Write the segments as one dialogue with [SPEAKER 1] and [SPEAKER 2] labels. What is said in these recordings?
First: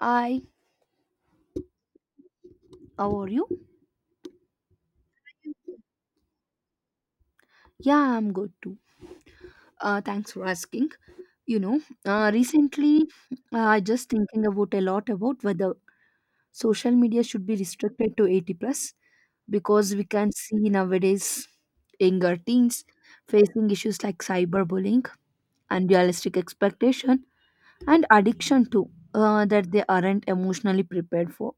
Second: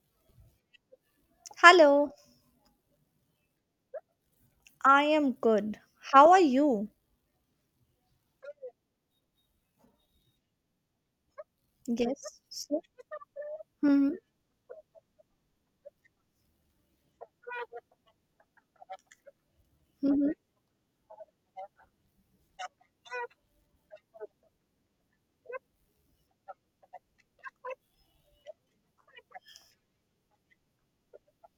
[SPEAKER 1] I,
[SPEAKER 2] Hello,
[SPEAKER 1] how are you?
[SPEAKER 2] I am good. How are you?
[SPEAKER 1] Yeah, I'm good too. Thanks for asking. You know,
[SPEAKER 2] Yes. So,
[SPEAKER 1] Recently, I just
[SPEAKER 2] Mhm,
[SPEAKER 1] thinking about a lot about whether social media should be restricted to 80 plus, because we can
[SPEAKER 2] mhm.
[SPEAKER 1] see nowadays younger teens facing issues like cyberbullying, unrealistic expectation, and addiction too, that they aren't emotionally prepared for.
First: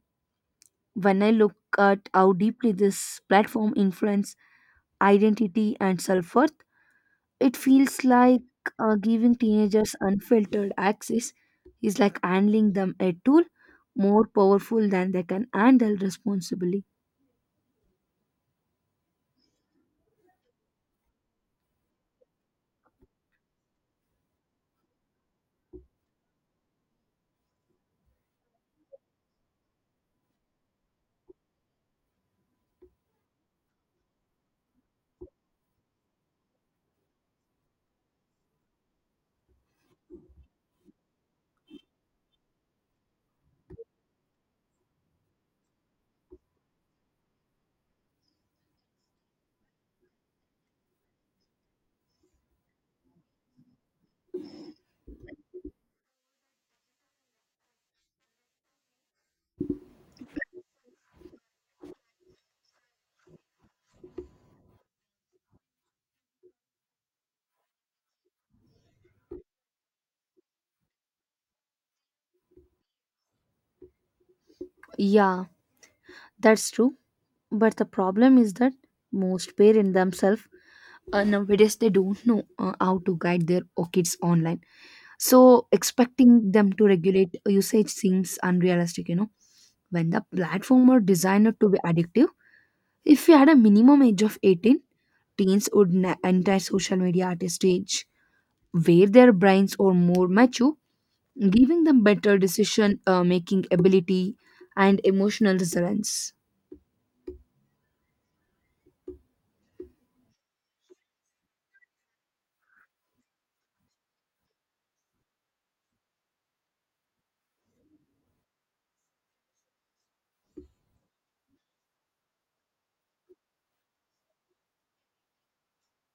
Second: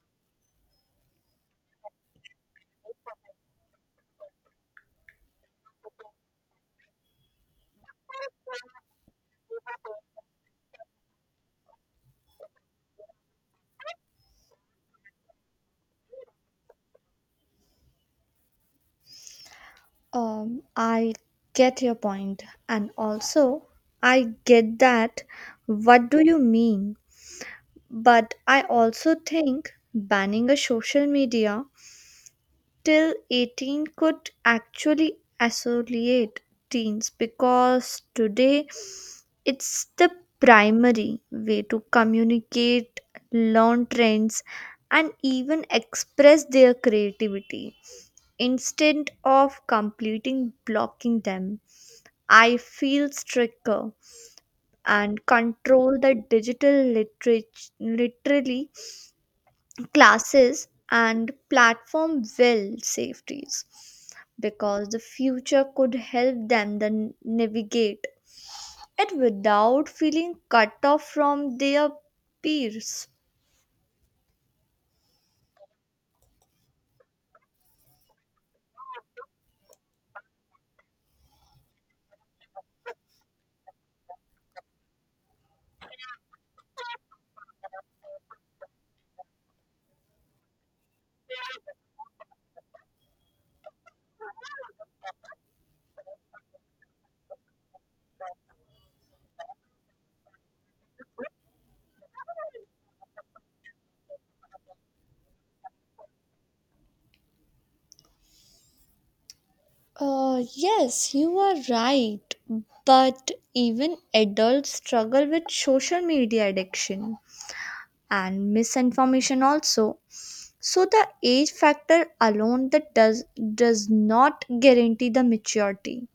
[SPEAKER 1] When I look at how deeply this platform influence identity and self worth, it feels like giving teenagers unfiltered access is like handling them a tool more powerful than they can handle responsibly.
[SPEAKER 2] I get your point, and also I get that. What do you mean? But I also think banning a social media till 18 could actually isolate teens because today it's the primary way to communicate, learn trends, and even express their creativity instead of completing blocking them. I feel stricter and control the digital literature literally classes and platform will safeties because the future could help them then navigate it without feeling cut off from their peers.
[SPEAKER 1] Yeah, that's true. But the problem is that most parents themselves, nowadays they don't know how to guide their kids online. So expecting them to regulate usage seems unrealistic. You know, when the platform were designed to be addictive, if we had a minimum age of 18, teens would enter social media at a stage where their brains are more mature, giving them better decision making ability and emotional resilience.
[SPEAKER 2] Yes, you are right. But even adults struggle with social media addiction and misinformation also. So the age factor alone that does not guarantee the maturity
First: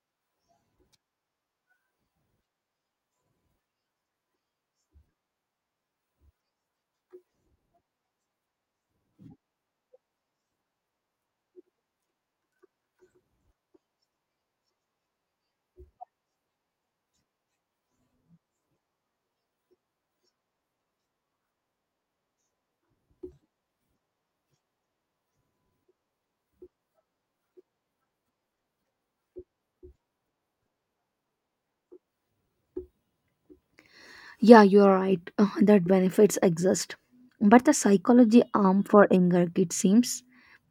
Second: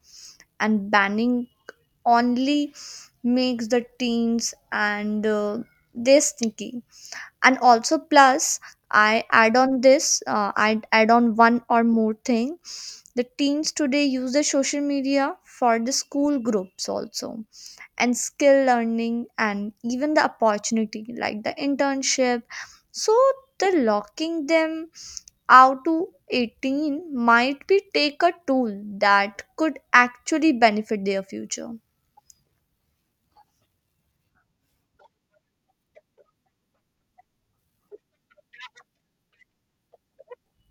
[SPEAKER 2] and banning only makes the teens and they sneaky, and also plus I add on one or more thing. The teens today use the social media for the school groups also and skill learning and even the opportunity like the internship, so the locking them out to 18 might be take a tool that could actually benefit their future.
[SPEAKER 1] Yeah, you're right, that benefits exist. But the psychology arm for younger kids seems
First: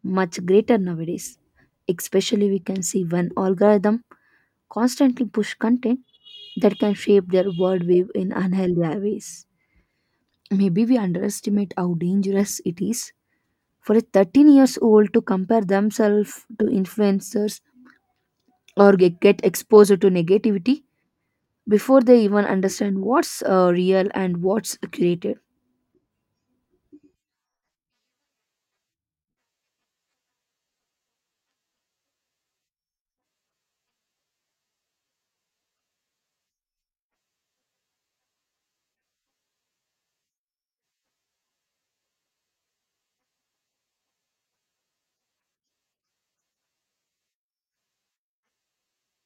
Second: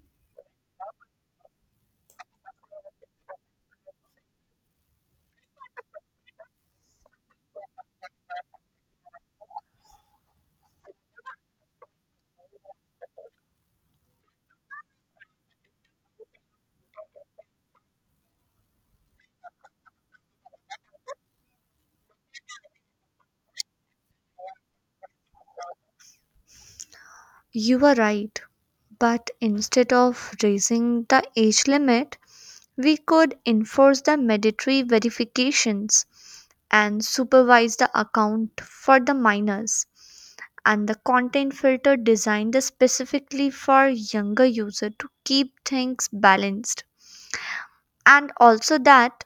[SPEAKER 1] much greater nowadays. Especially, we can see when algorithm constantly push content that can shape their worldview in unhealthy ways. Maybe we underestimate how dangerous it is for a 13 years old to compare themselves to influencers or get exposed to negativity before they even understand what's real and what's created.
[SPEAKER 2] You are right, but instead of raising the age limit, we could enforce the mandatory verifications and supervise the account for the minors and the content filter designed specifically for younger user to keep things balanced, and also that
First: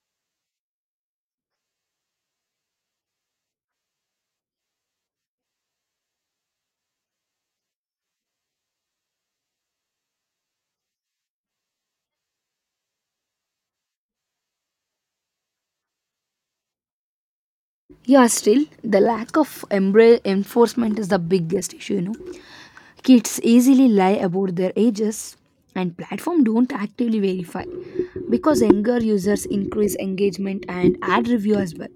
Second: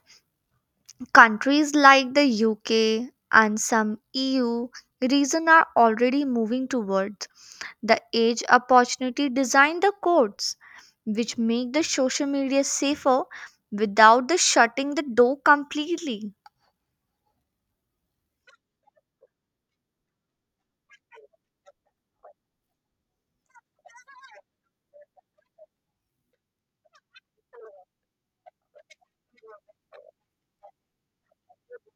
[SPEAKER 2] countries like the UK and some EU region are already moving towards the age opportunity designed the codes which make the social media safer without the shutting the door completely.
[SPEAKER 1] Yeah, still the lack of enforcement is the biggest issue, you know. Kids easily lie about their ages, and platform don't actively verify because younger users increase engagement and ad review as well.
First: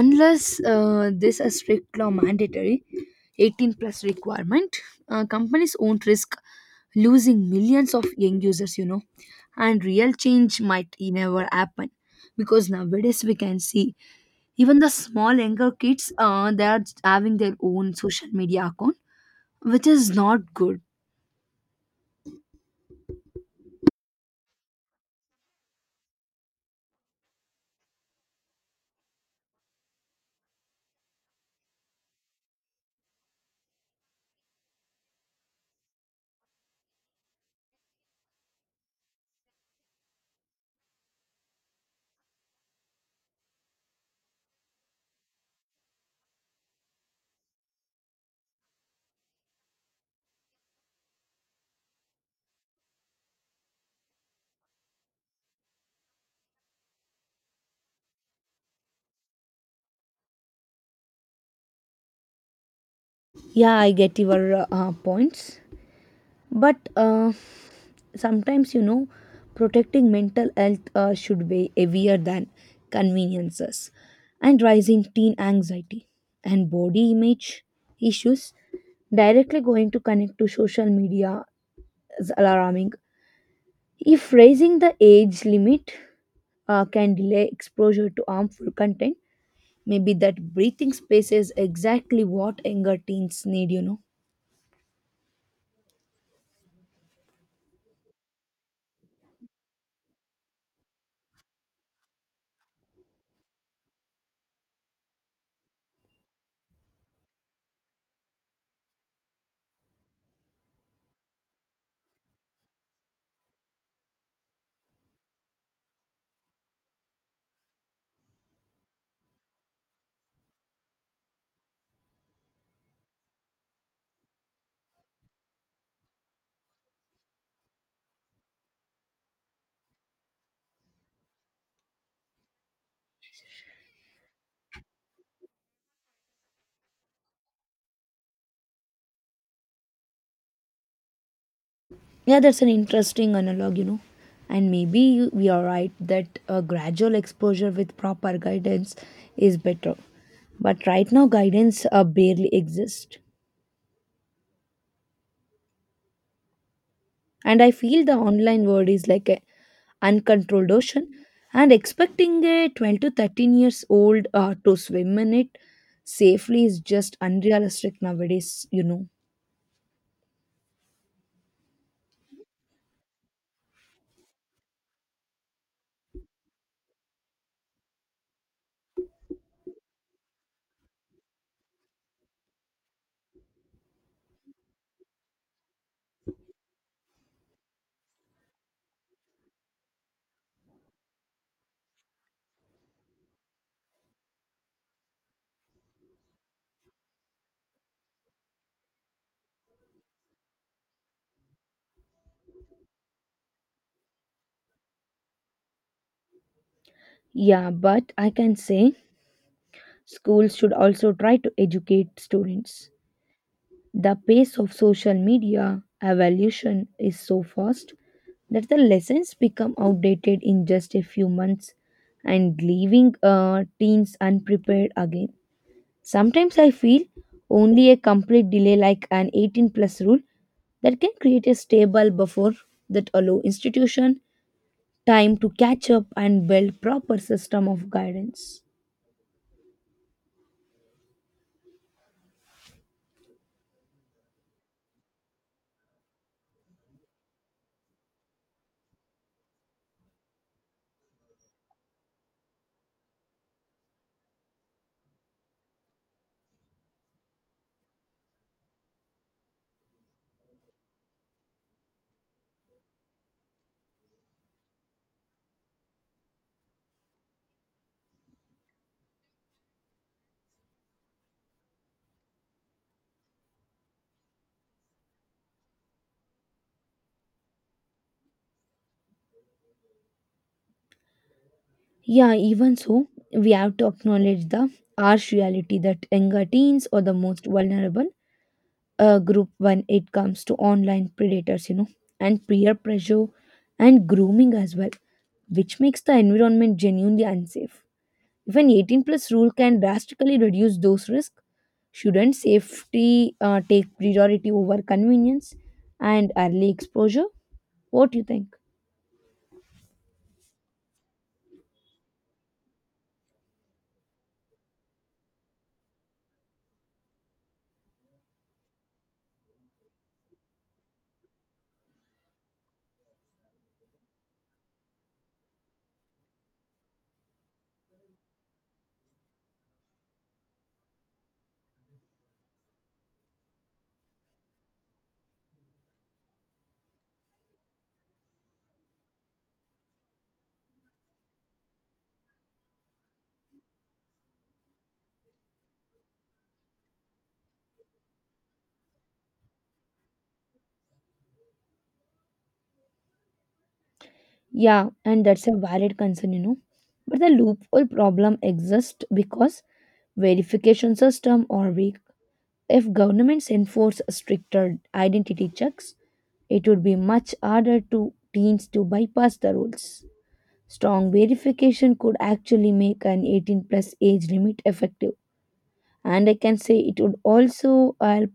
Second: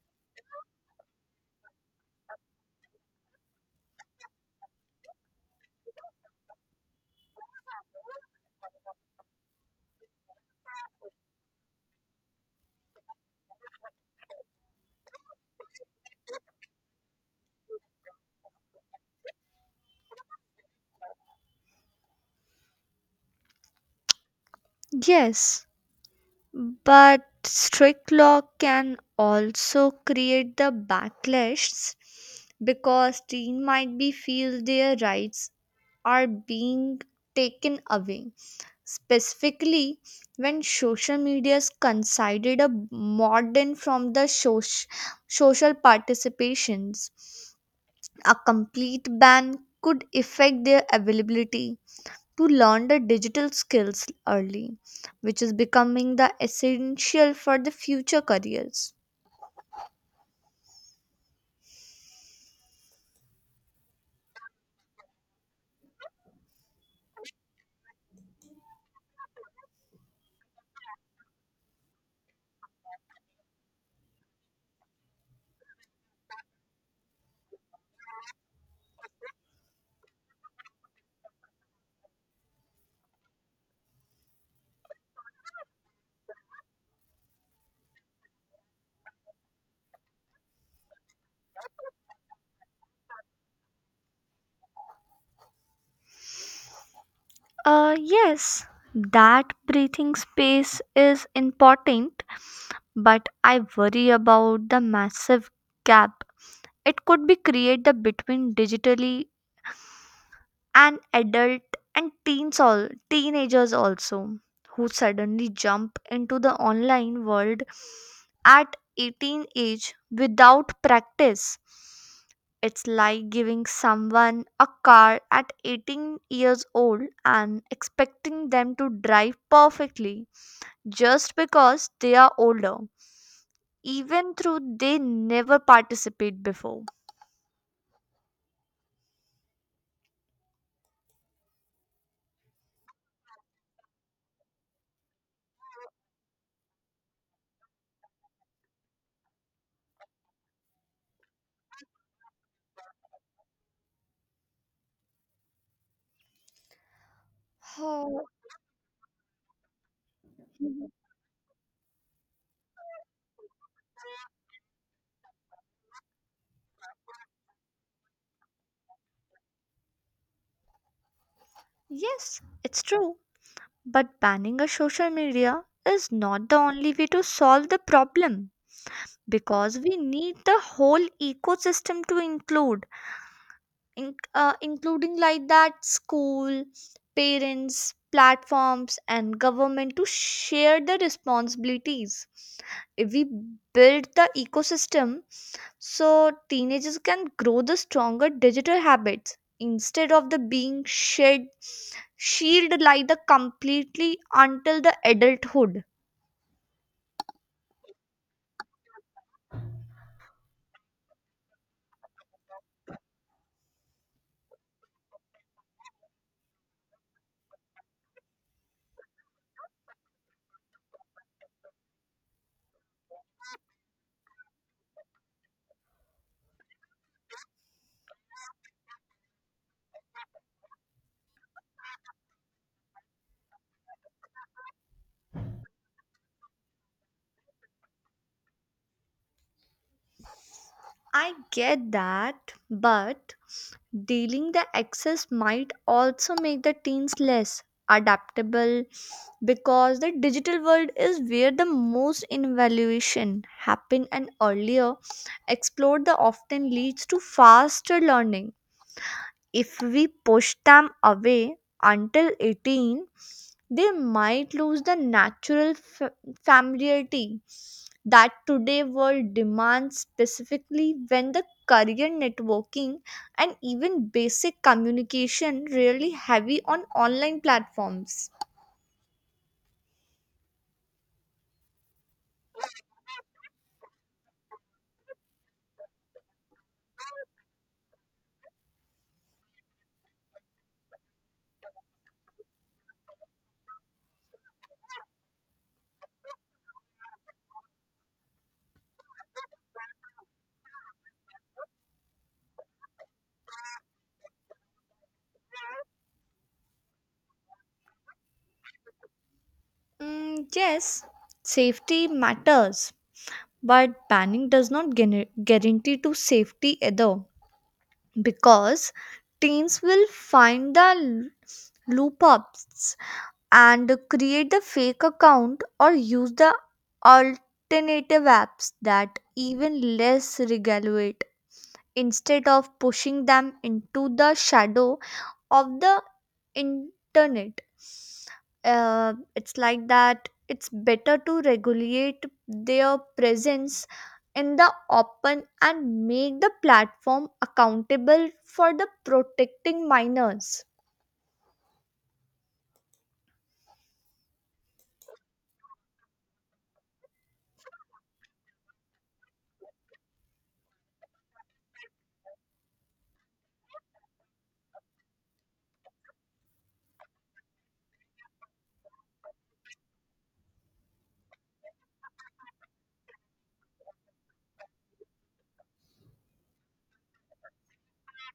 [SPEAKER 1] Unless this is strict law mandatory 18 plus requirement, companies won't risk losing millions of young users, you know, and real change might never happen, because nowadays we can see even the small younger kids, they are having their own social media account, which is not good.
[SPEAKER 2] Yes, but strict law can also create the backlash because teen might be feel their rights are being taken away specifically when social media's considered a modern from the social participations. A complete ban could affect their availability to learn the digital skills early, which is becoming the essential for the future careers.
[SPEAKER 1] Yeah, I get your points, but. Sometimes, you know, protecting mental health should weigh heavier than conveniences, and rising teen anxiety and body image issues directly going to connect to social media is alarming. If raising the age limit can delay exposure to harmful content, maybe that breathing space is exactly what younger teens need, you know.
[SPEAKER 2] Yes, that breathing space is important, but I worry about the massive gap it could be created between digitally and adult and teens all teenagers also who suddenly jump into the online world at 18 age without practice. It's like giving someone a car at 18 years old and expecting them to drive perfectly just because they are older, even though they never participate before.
[SPEAKER 1] Yeah, that's an interesting analog, you know. And maybe we are right that a gradual exposure with proper guidance is better. But right now, guidance barely exists. And I feel the
[SPEAKER 2] Oh.
[SPEAKER 1] online world is like an uncontrolled ocean, and expecting a 12 to 13 years old, to swim in it safely is just unrealistic nowadays, you know.
[SPEAKER 2] Yes, it's true. But banning a social media is not the only way to solve the problem because we need the whole ecosystem to include, including like that school, parents, platforms and government to share the responsibilities. If we build the ecosystem so teenagers can grow the stronger digital habits instead of the being shed shielded like the completely until the adulthood.
[SPEAKER 1] Yeah, but I can say schools should also try to educate students. The pace of social media evolution is so fast that the lessons become outdated in just a few months, and leaving teens unprepared again. Sometimes I feel only a complete delay like an 18 plus rule that can create a stable buffer that allow institution time to catch up and build proper system of guidance.
[SPEAKER 2] I get that, but dealing the excess might also make the teens less adaptable because the digital world is where the most invaluation happen, and earlier explored the often leads to faster learning. If we push them away until 18, they might lose the natural familiarity that today world demands, specifically when the career networking and even basic communication really heavy on online platforms.
[SPEAKER 1] Yeah, even so, we have to acknowledge the harsh reality that younger teens are the most vulnerable group when it comes to online predators, you know, and peer pressure and grooming as well, which makes the environment genuinely unsafe. If an 18 plus rule can drastically reduce those risks, shouldn't safety take priority over convenience and early exposure? What do you think?
[SPEAKER 2] Mm, yes, safety matters, but banning does not guarantee to safety either, because teens will find the loop ups and create the fake account or use the alternative apps that even less regulate. Instead of pushing them into the shadow of the internet, it's like that it's better to regulate their presence in the open and make the platform accountable for the protecting minors.
[SPEAKER 1] Yeah, and that's a valid concern, you know. But the loophole problem exists because verification system are weak. If governments enforce stricter identity checks, it would be much harder to teens to bypass the rules. Strong verification could actually make an 18 plus age limit effective. And I can say it would also help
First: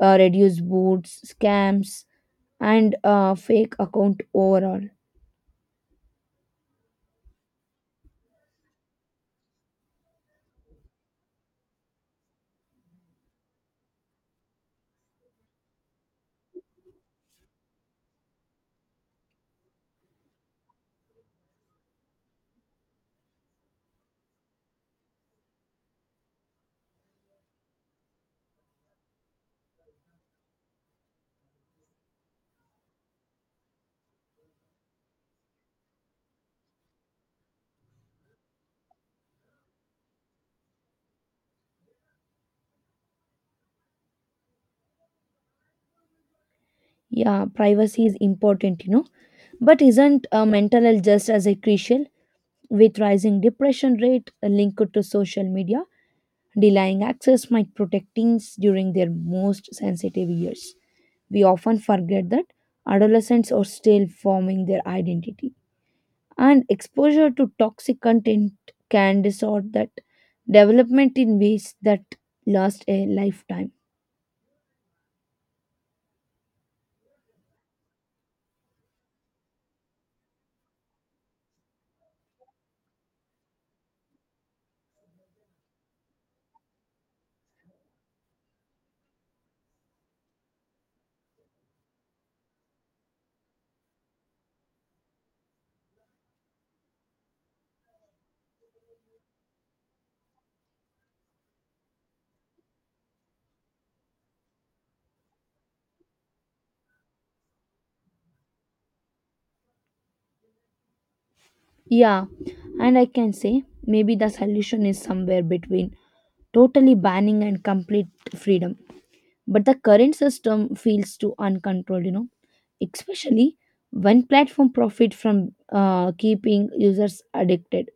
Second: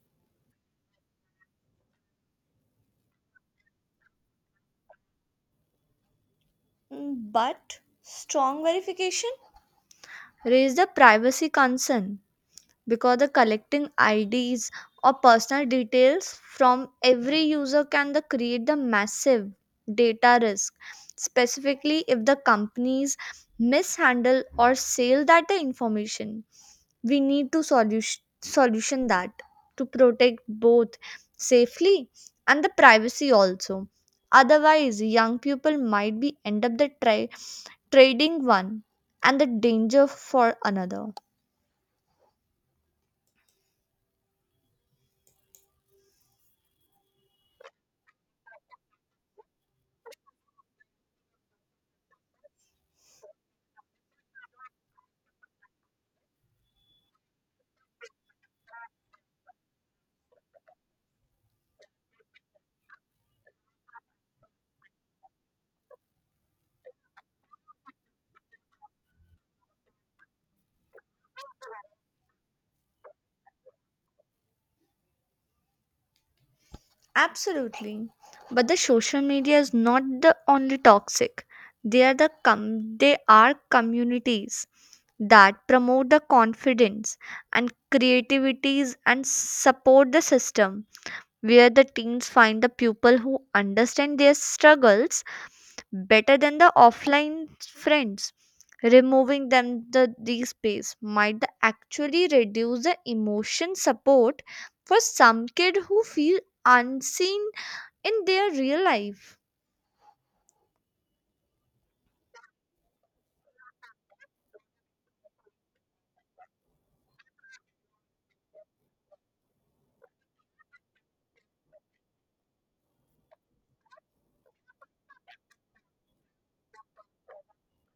[SPEAKER 1] reduce boots, scams, and fake account overall.
[SPEAKER 2] Mm, but strong verification raise the privacy concern, because the collecting IDs or personal details from every user can the create the massive data risk, specifically if the companies mishandle or sell that the information. We need to solution, solution that to protect both safely and the privacy also, otherwise young people might be end up the trading one and the danger for another.
[SPEAKER 1] Yeah, privacy is important, you know. But isn't mental health just as a crucial? With rising depression rate linked to social media, denying access might protect teens during their most sensitive years. We often forget that adolescents are still forming their identity, and exposure to toxic content can distort that development in ways that last a lifetime.
[SPEAKER 2] Absolutely. But the social media is not the only toxic. They are communities that promote the confidence and creativities and support the system where the teens find the people who understand their struggles better than the offline friends. Removing them the these space might actually reduce the emotion support for some kid who feel unseen in their real life.
[SPEAKER 1] Yeah, and I can say maybe the solution is somewhere between totally banning and complete freedom. But the current system feels too uncontrolled, you know, especially when platform profit from keeping users addicted.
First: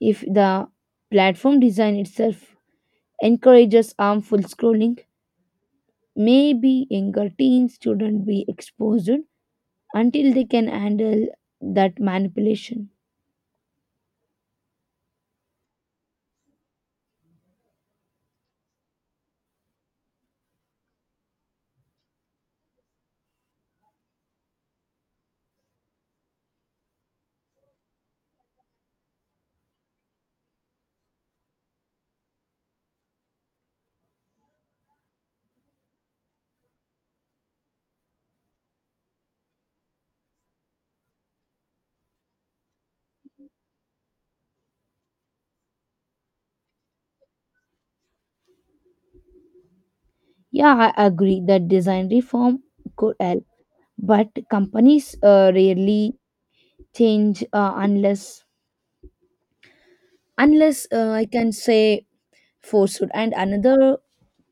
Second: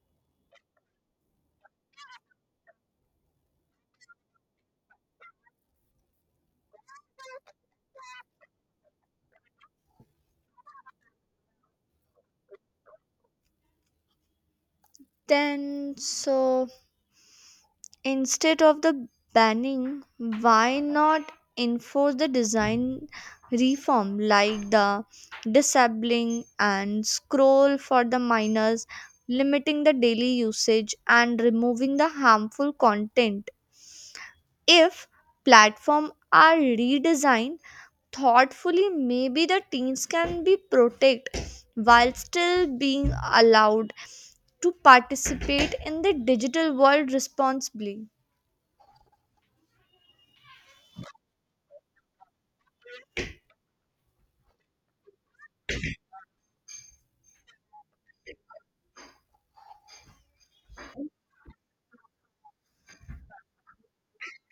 [SPEAKER 1] If the platform design itself encourages harmful scrolling, maybe younger teens shouldn't be exposed until they can handle that manipulation.
[SPEAKER 2] Then so instead of the banning, why not enforce the design reform like the disabling and scroll for the minors, limiting the daily usage and removing the harmful content? If platform are redesigned thoughtfully, maybe the teens can be protected while still being allowed to participate in the digital world responsibly.
[SPEAKER 1] Yeah, I agree that design reform could help, but companies rarely change, unless I can say forced. And another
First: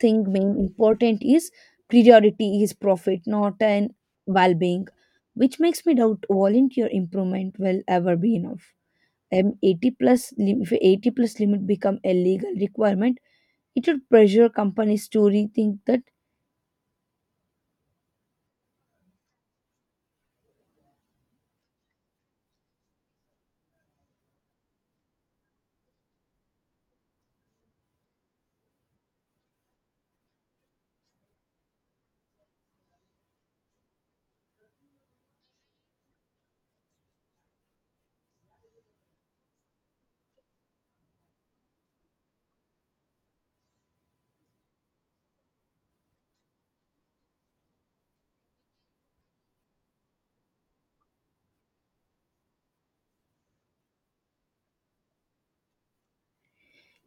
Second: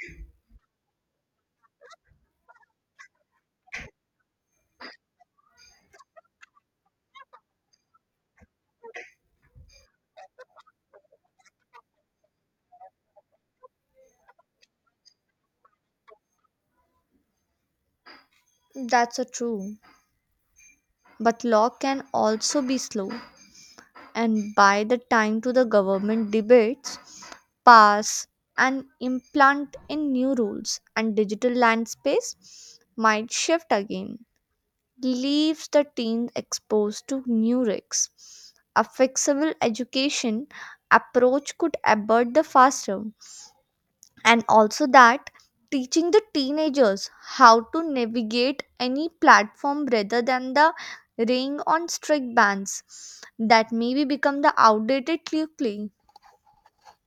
[SPEAKER 1] thing being important is priority is profit, not an well-being, which makes me doubt volunteer improvement will ever be enough. 80 plus if 80 plus limit become a legal requirement, it would pressure companies to rethink that.
[SPEAKER 2] That's a true. But law can also be slow, and by the time to the government debates, pass and implant in new rules, and digital land space might shift again, leaves the teens exposed to new risks. A flexible education approach could abort the faster, and also that teaching the teenagers how to navigate any platform rather than the relying on strict bans that maybe become the outdated quickly.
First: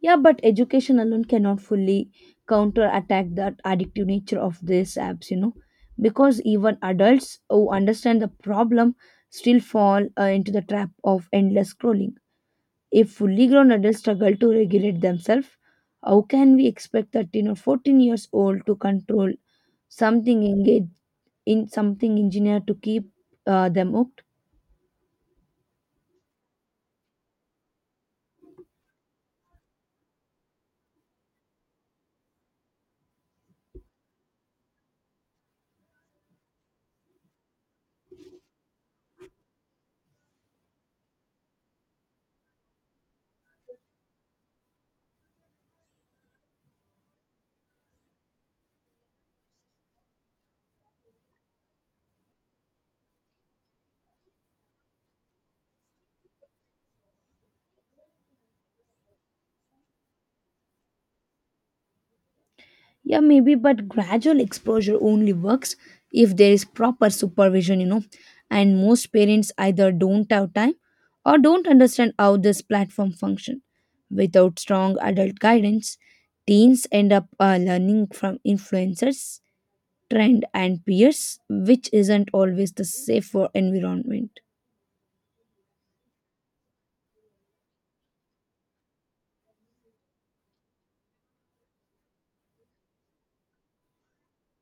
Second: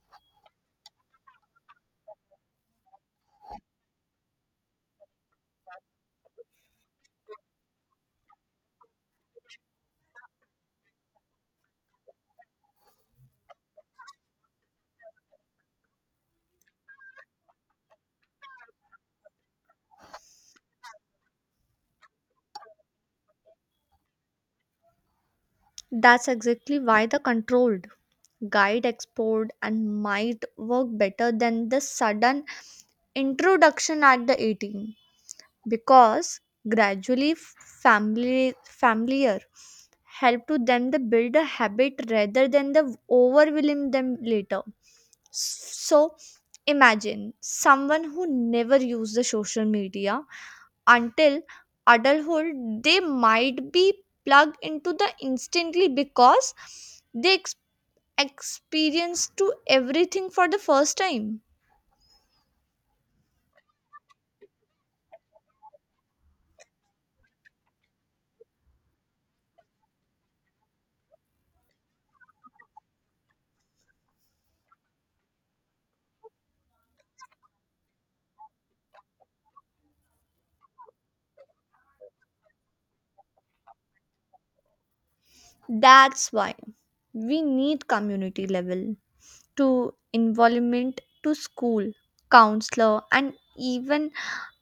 [SPEAKER 1] Yeah, but education alone cannot fully counterattack that addictive nature of these apps, you know, because even adults who understand the problem still fall into the trap of endless scrolling. If fully grown adults struggle to regulate themselves, how can we expect 13 or 14 years old to control something engaged in something engineered to keep them.
[SPEAKER 2] That's exactly why the controlled guide export and might work better than the sudden introduction at the 18, because gradually family familiar help to them to build a habit rather than the overwhelming them later. So imagine someone who never used the social media until adulthood. They might be plugged into the instantly because they experience to everything for the first time.
[SPEAKER 1] Yeah, maybe, but gradual exposure only works if there is proper supervision, you know. And most parents either don't have time or don't understand how this platform function. Without strong adult guidance, teens end up learning from influencers, trend, and peers, which isn't always the safer environment.
[SPEAKER 2] That's why we need community level to involvement to school, counselor, and even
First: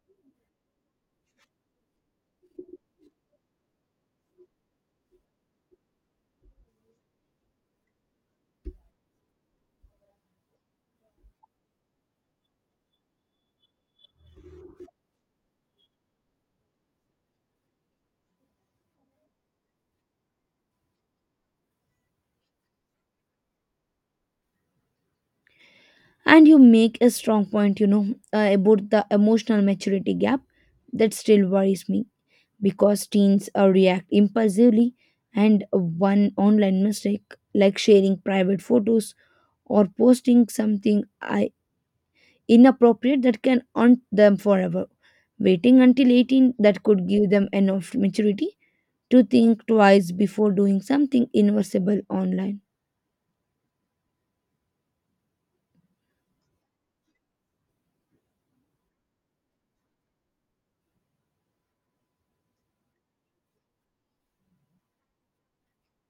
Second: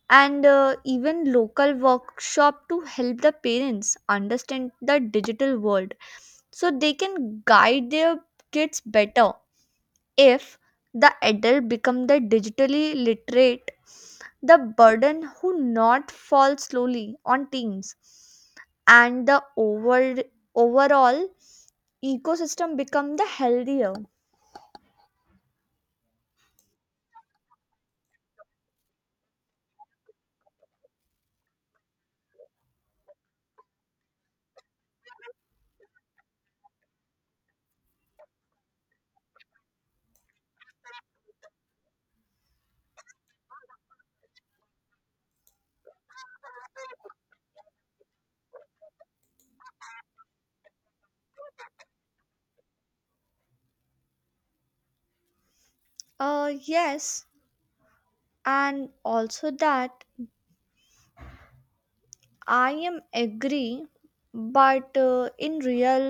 [SPEAKER 2] and uh, even local workshop to help the parents understand the digital world so they can guide their kids better. If the adult become the digitally literate, the burden who not fall slowly on teens, and the overall ecosystem become the healthier.
[SPEAKER 1] And you make a strong point, you know, about the emotional maturity gap that still worries me, because teens react impulsively, and one online mistake like sharing private photos or posting something inappropriate that can haunt them forever. Waiting until 18, that could give them enough maturity to think twice before doing something irreversible online.
[SPEAKER 2] Yes, and also that I am agree, but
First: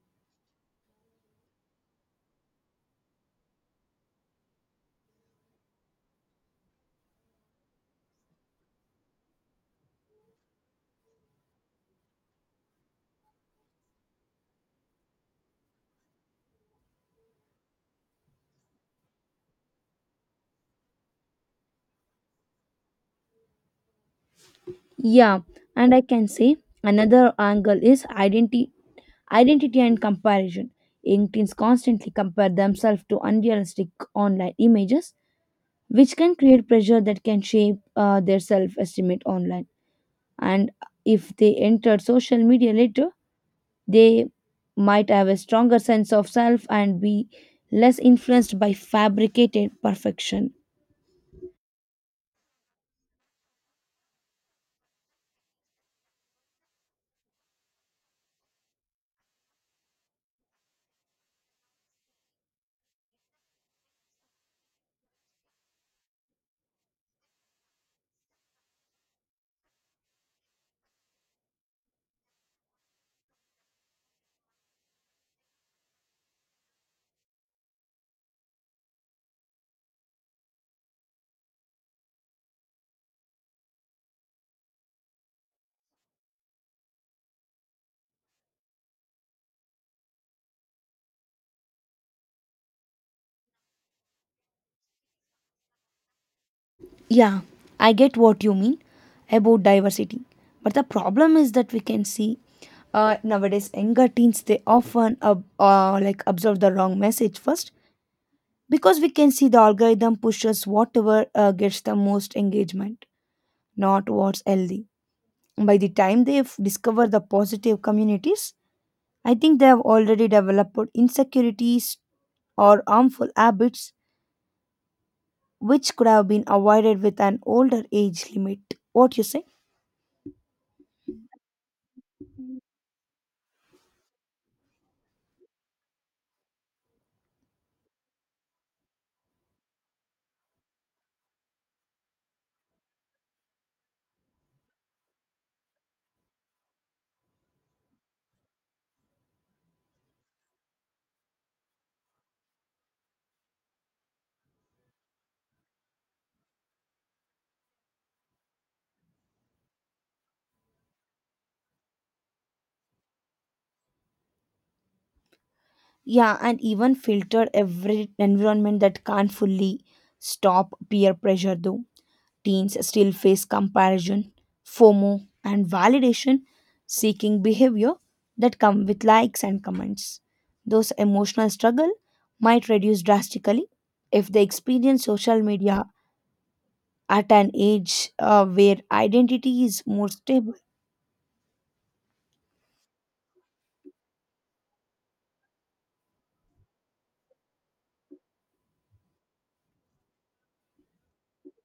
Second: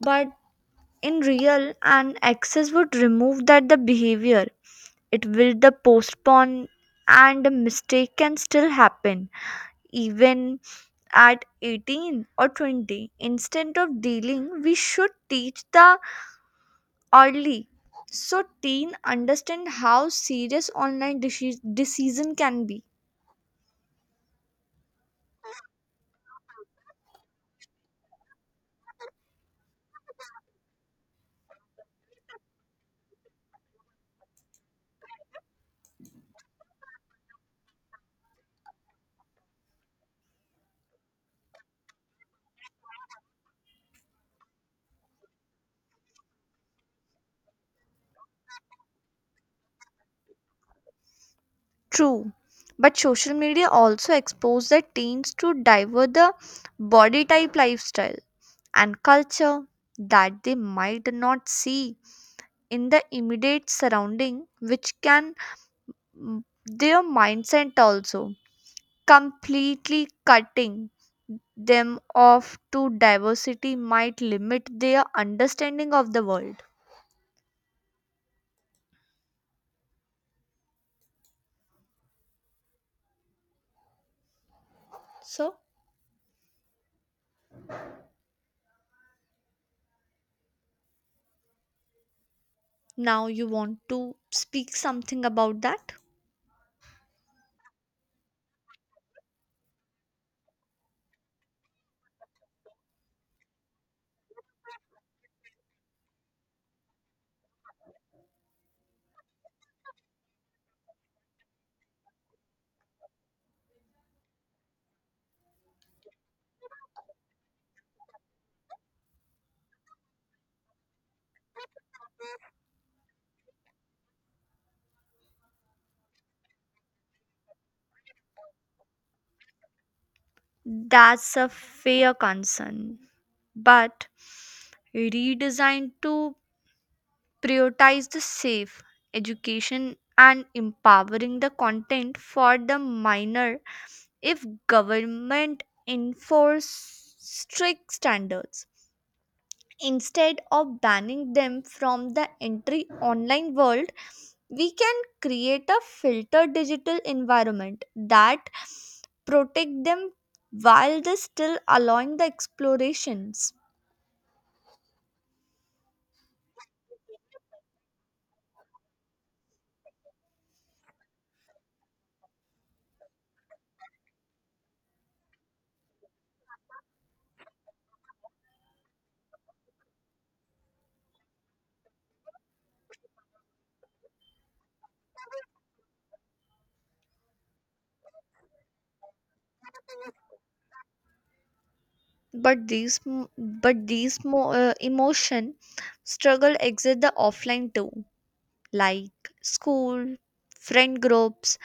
[SPEAKER 2] but in real and access would remove that the behavior. It will the postpone, and the mistake can still happen even at 18 or 20. Instead of dealing, we should teach the early so teen understand how serious online decision can be.
[SPEAKER 1] Yeah, and I can say another angle is identity and comparison. Young teens constantly compare themselves to unrealistic online images, which can create pressure that can shape their self estimate online. And if they enter social media later, they might have a stronger sense of self and be less influenced by fabricated perfection.
[SPEAKER 2] True. But social media also expose the teens to diver the body type lifestyle and culture that they might not see in the immediate surrounding, which can their mindset also. Completely cutting them off to diversity might limit their understanding of the world. So, now you want to speak something about that?
[SPEAKER 1] Yeah, I get what you mean about diversity. But the problem is that we can see, nowadays younger teens they often like absorb the wrong message first, because we can see the algorithm pushes whatever gets the most engagement, not what's healthy. By the time they've discovered the positive communities, I think they have already developed insecurities or harmful habits, which could have been avoided with an older age limit. What you say?
[SPEAKER 2] That's a fair concern, but redesigned to prioritize the safe education and empowering the content for the minor. If government enforce strict standards instead of banning them from the entry online world, we can create a filtered digital environment that protect them while they still allowing the explorations.
[SPEAKER 1] Yeah, and even filter every environment that can't fully stop peer pressure though. Teens still face comparison, FOMO, and validation seeking behavior that come with likes and comments. Those emotional struggle might reduce drastically if they experience social media at an age, where identity is more stable.
[SPEAKER 2] But these m- but these mo- uh, emotion struggle exit the offline too, like school friend groups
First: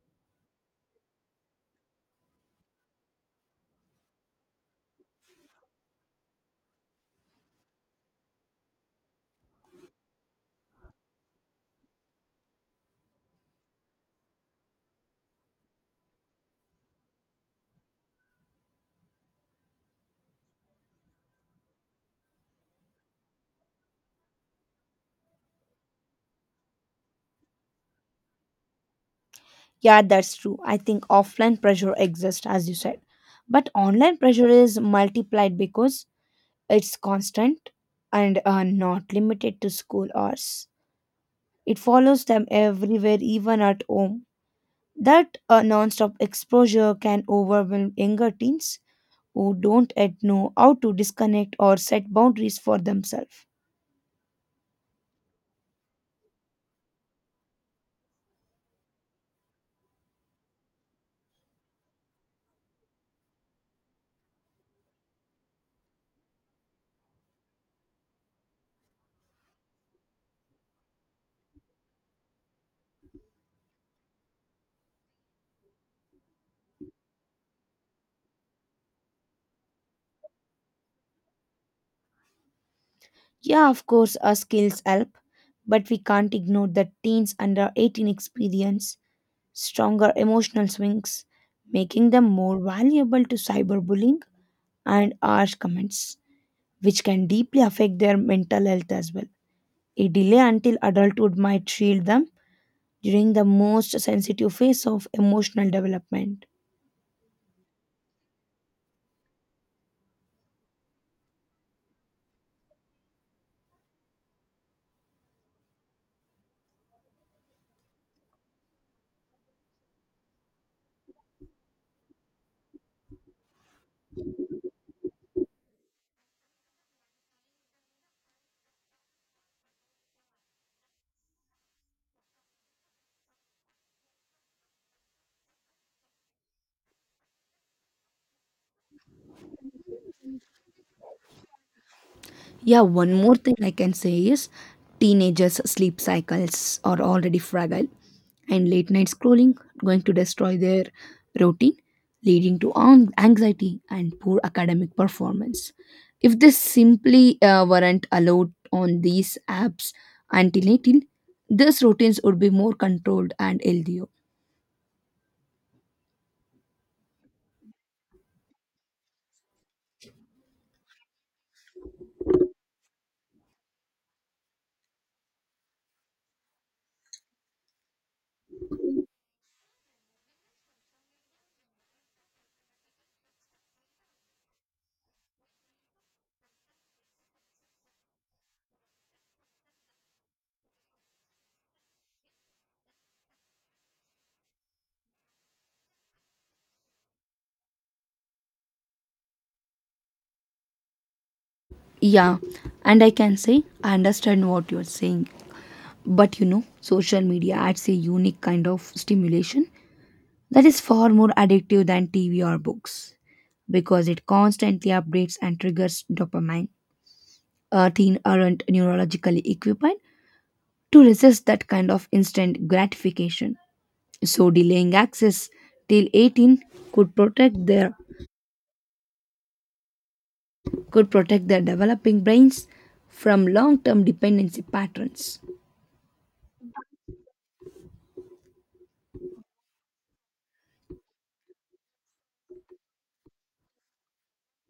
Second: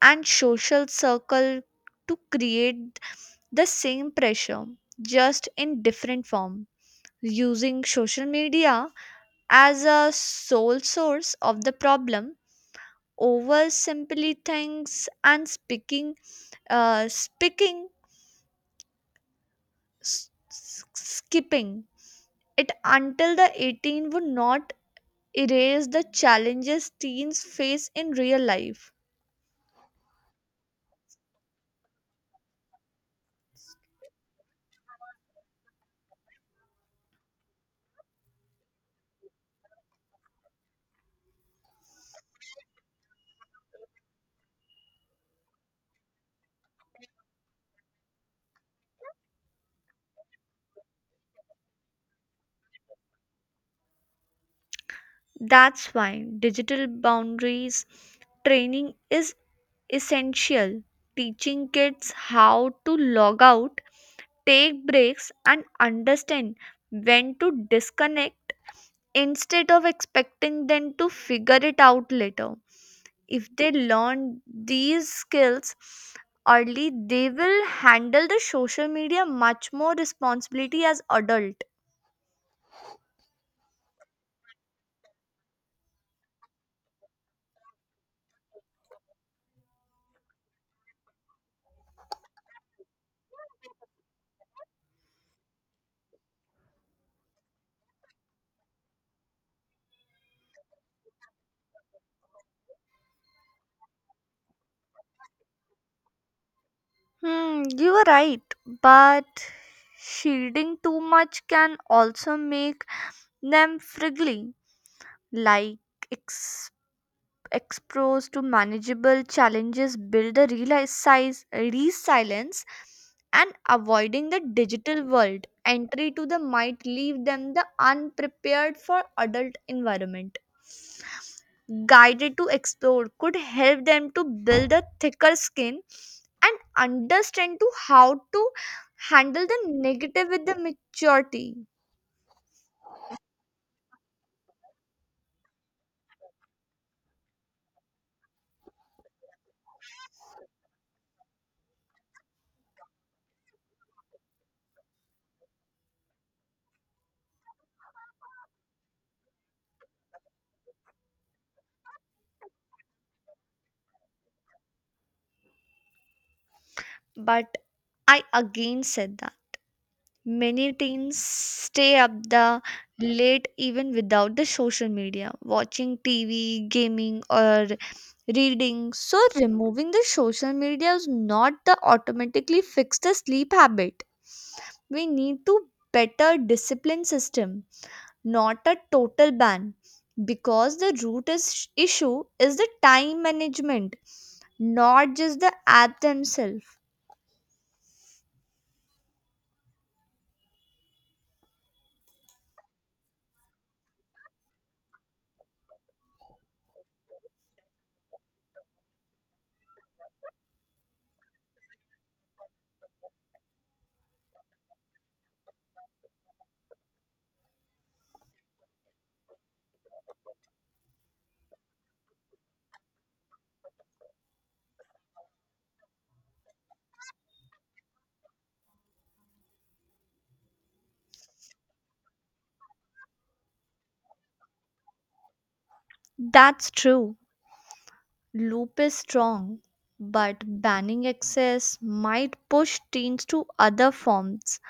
[SPEAKER 2] and social circle to create the same pressure just in different form. Using social media as a sole source of the problem over simply things and speaking skipping it until the 18 would not erase the challenges teens face in real life.
[SPEAKER 1] Yeah, that's true. I think offline pressure exists, as you said. But online pressure is multiplied because it's constant, and not limited to school hours. It follows them everywhere, even at home. That, non-stop exposure can overwhelm younger teens who don't yet know how to disconnect or set boundaries for themselves.
[SPEAKER 2] That's why digital boundaries training is essential, teaching kids how to log out, take breaks and understand when to disconnect, instead of expecting them to figure it out later. If they learn these skills early, they will handle the social media much more responsibility as adult.
[SPEAKER 1] Yeah, of course, our skills help, but we can't ignore that teens under 18 experience stronger emotional swings, making them more valuable to cyberbullying and harsh comments, which can deeply affect their mental health as well. A delay until adulthood might shield them during the most sensitive phase of emotional development.
[SPEAKER 2] Hmm, you are right, but shielding too much can also make them friendly. Like exposed to manageable challenges build a real size resilience, and avoiding the digital world entry to the might leave them the unprepared for adult environment. Guided to explore could help them to build a thicker skin and understand to how to handle the negative with the maturity.
[SPEAKER 1] Yeah, one more thing I can say is teenagers' sleep cycles are already fragile, and late night scrolling going to destroy their routine, leading to anxiety and poor academic performance. If they simply weren't allowed on these apps until 18, these routines would be more controlled and healthier.
[SPEAKER 2] But I again said that many teens stay up the late even without the social media, watching TV, gaming or reading. So removing the social media is not the automatically fix the sleep habit. We need to better discipline system, not a total ban, because the root is issue is the time management, not just the app themselves.
[SPEAKER 1] Yeah, and I can say I understand what you're saying. But you know, social media adds a unique kind of stimulation that is far more addictive than TV or books because it constantly updates and triggers dopamine. Our teen aren't neurologically equipped to resist that kind of instant gratification. So delaying access till 18 could protect their could protect their developing brains from long-term dependency patterns.
[SPEAKER 2] That's true. Loop is strong, but banning excess might push teens to other forms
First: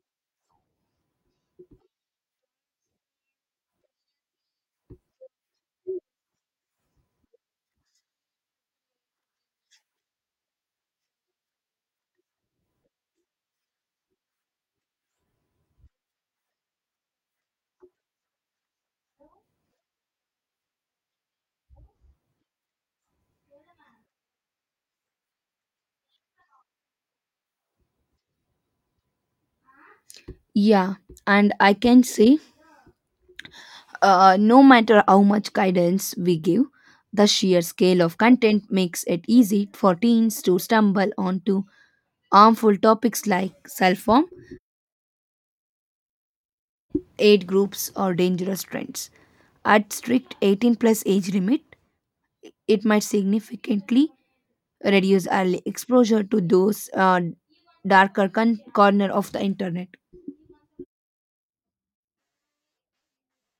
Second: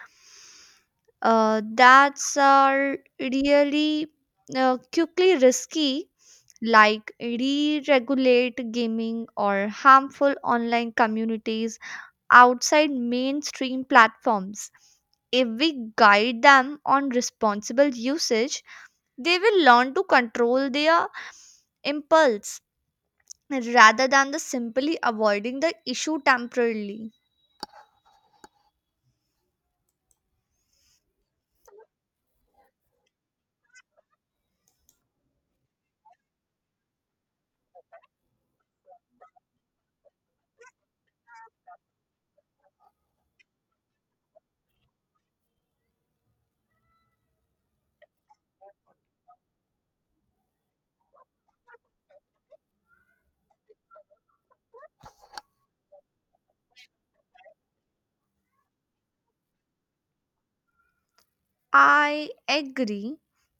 [SPEAKER 2] that are really quickly risky, like re-regulate gaming or harmful online communities outside mainstream platforms. If we guide them on responsible usage, they will learn to control their impulse rather than the simply avoiding the issue temporarily.
[SPEAKER 1] Yeah, and I can say, no matter how much guidance we give, the sheer scale of content makes it easy for teens to stumble onto harmful topics like self harm, aid groups, or dangerous trends. At strict 18 plus age limit, it might significantly reduce early exposure to those, darker corner of the internet.
[SPEAKER 2] I agree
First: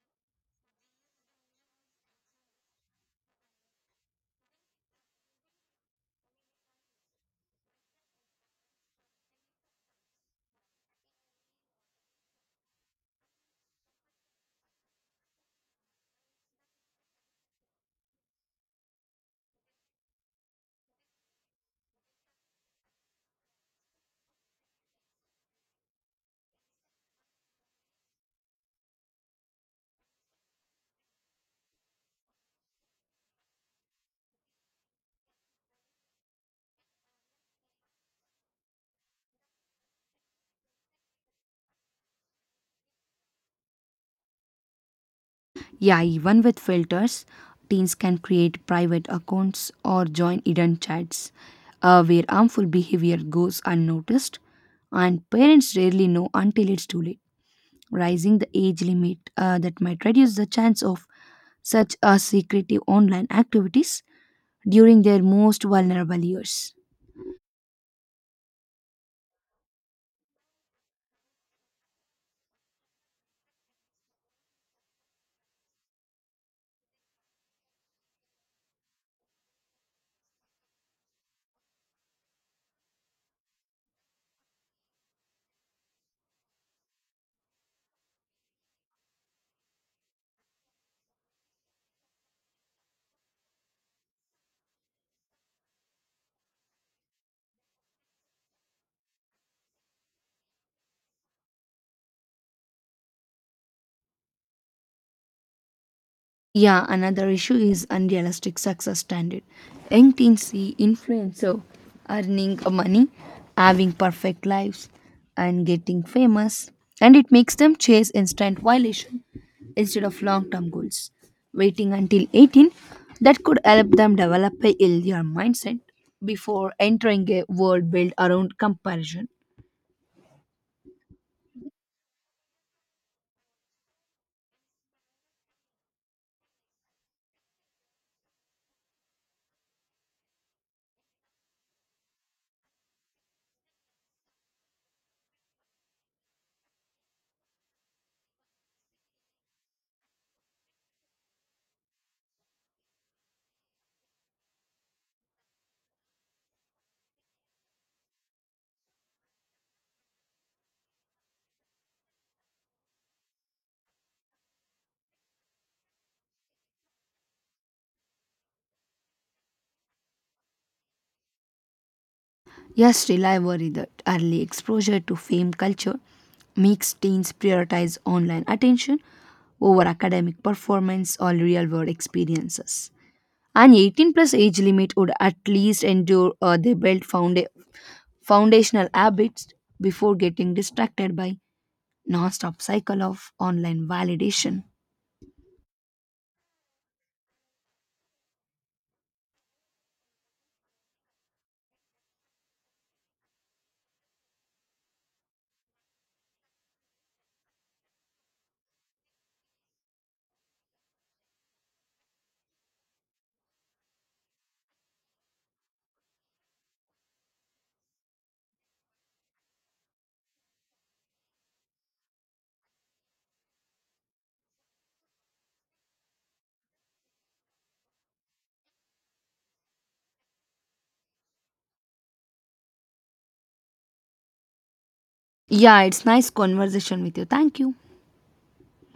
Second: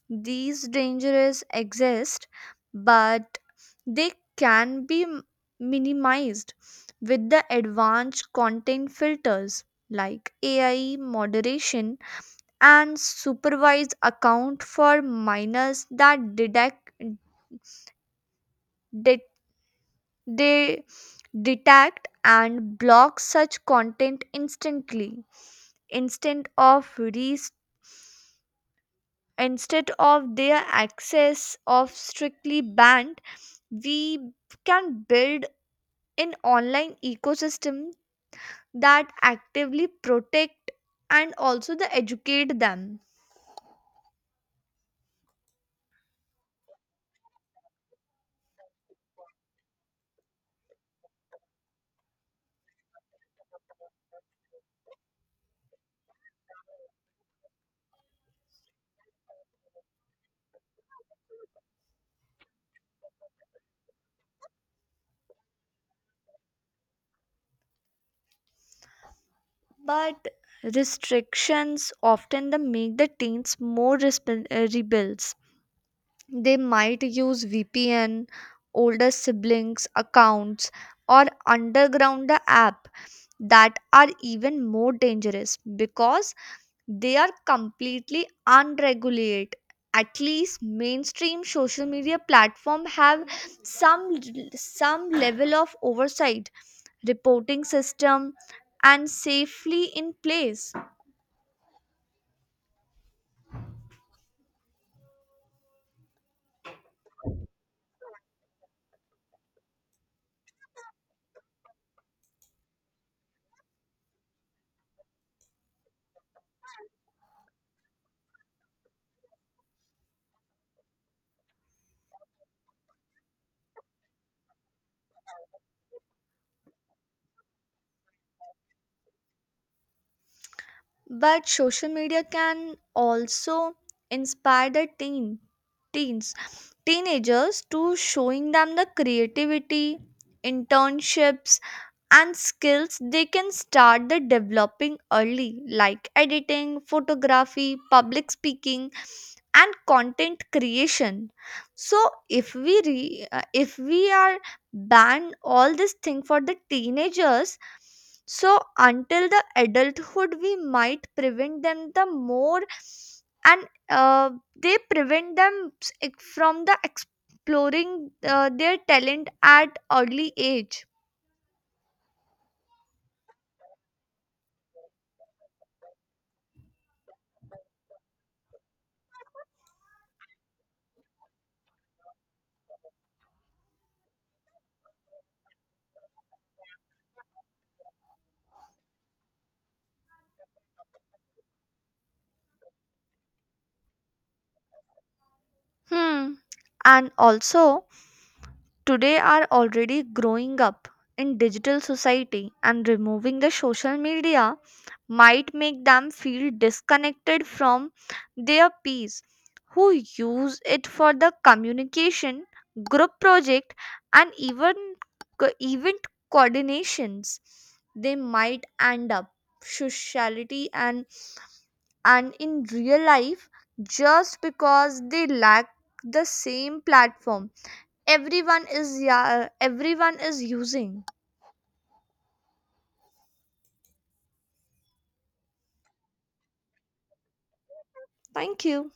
[SPEAKER 2] these dangers exist, but they can be minimized with the advanced content filters like AI moderation and supervised account for minors that detect, det- they detect and block such content instantly. instead of res- Instead of their access of strictly banned, we can build an online ecosystem that actively protect and also the educate them.
[SPEAKER 1] Yeah, even with filters, teens can create private accounts or join hidden chats, where harmful behavior goes unnoticed, and parents rarely know until it's too late. Raising the age limit, that might reduce the chance of such, secretive online activities during their most vulnerable years.
[SPEAKER 2] But restrictions often the make the teens more rebels. They might use VPN, older siblings' accounts, or underground the app that are even more dangerous because they are completely unregulated. At least mainstream social media platform have some some level of oversight, reporting system, and safely in place.
[SPEAKER 1] Yeah, another issue is unrealistic success standard. Young teens see influencer earning money, having perfect lives, and getting famous, and it makes them chase instant violation instead of long-term goals. Waiting until 18, that could help them develop a healthier mindset before entering a world built around comparison.
[SPEAKER 2] But social media can also inspire the teens, teenagers to showing them the creativity, internships, and skills they can start the developing early, like editing, photography, public speaking and content creation. So if we are ban all this thing for the teenagers so until the adulthood, we might prevent them the more, and uh, they prevent them from the exploring their talent at early age.
[SPEAKER 1] Yes, still I worry that early exposure to fame culture makes teens prioritize online attention over academic performance or real world experiences. An 18 plus age limit would at least endure, they build foundational habits before getting distracted by non-stop cycle of online validation.
[SPEAKER 2] Hmm. And also, today are already growing up in digital society, and removing the social media might make them feel disconnected from their peers who use it for the communication, group project, and even event coordinations. They might end up sociality and in real life just because they lack the same platform everyone is, yeah, everyone is using.
[SPEAKER 1] Yeah, it's nice conversation with you. Thank you.
[SPEAKER 2] Thank you.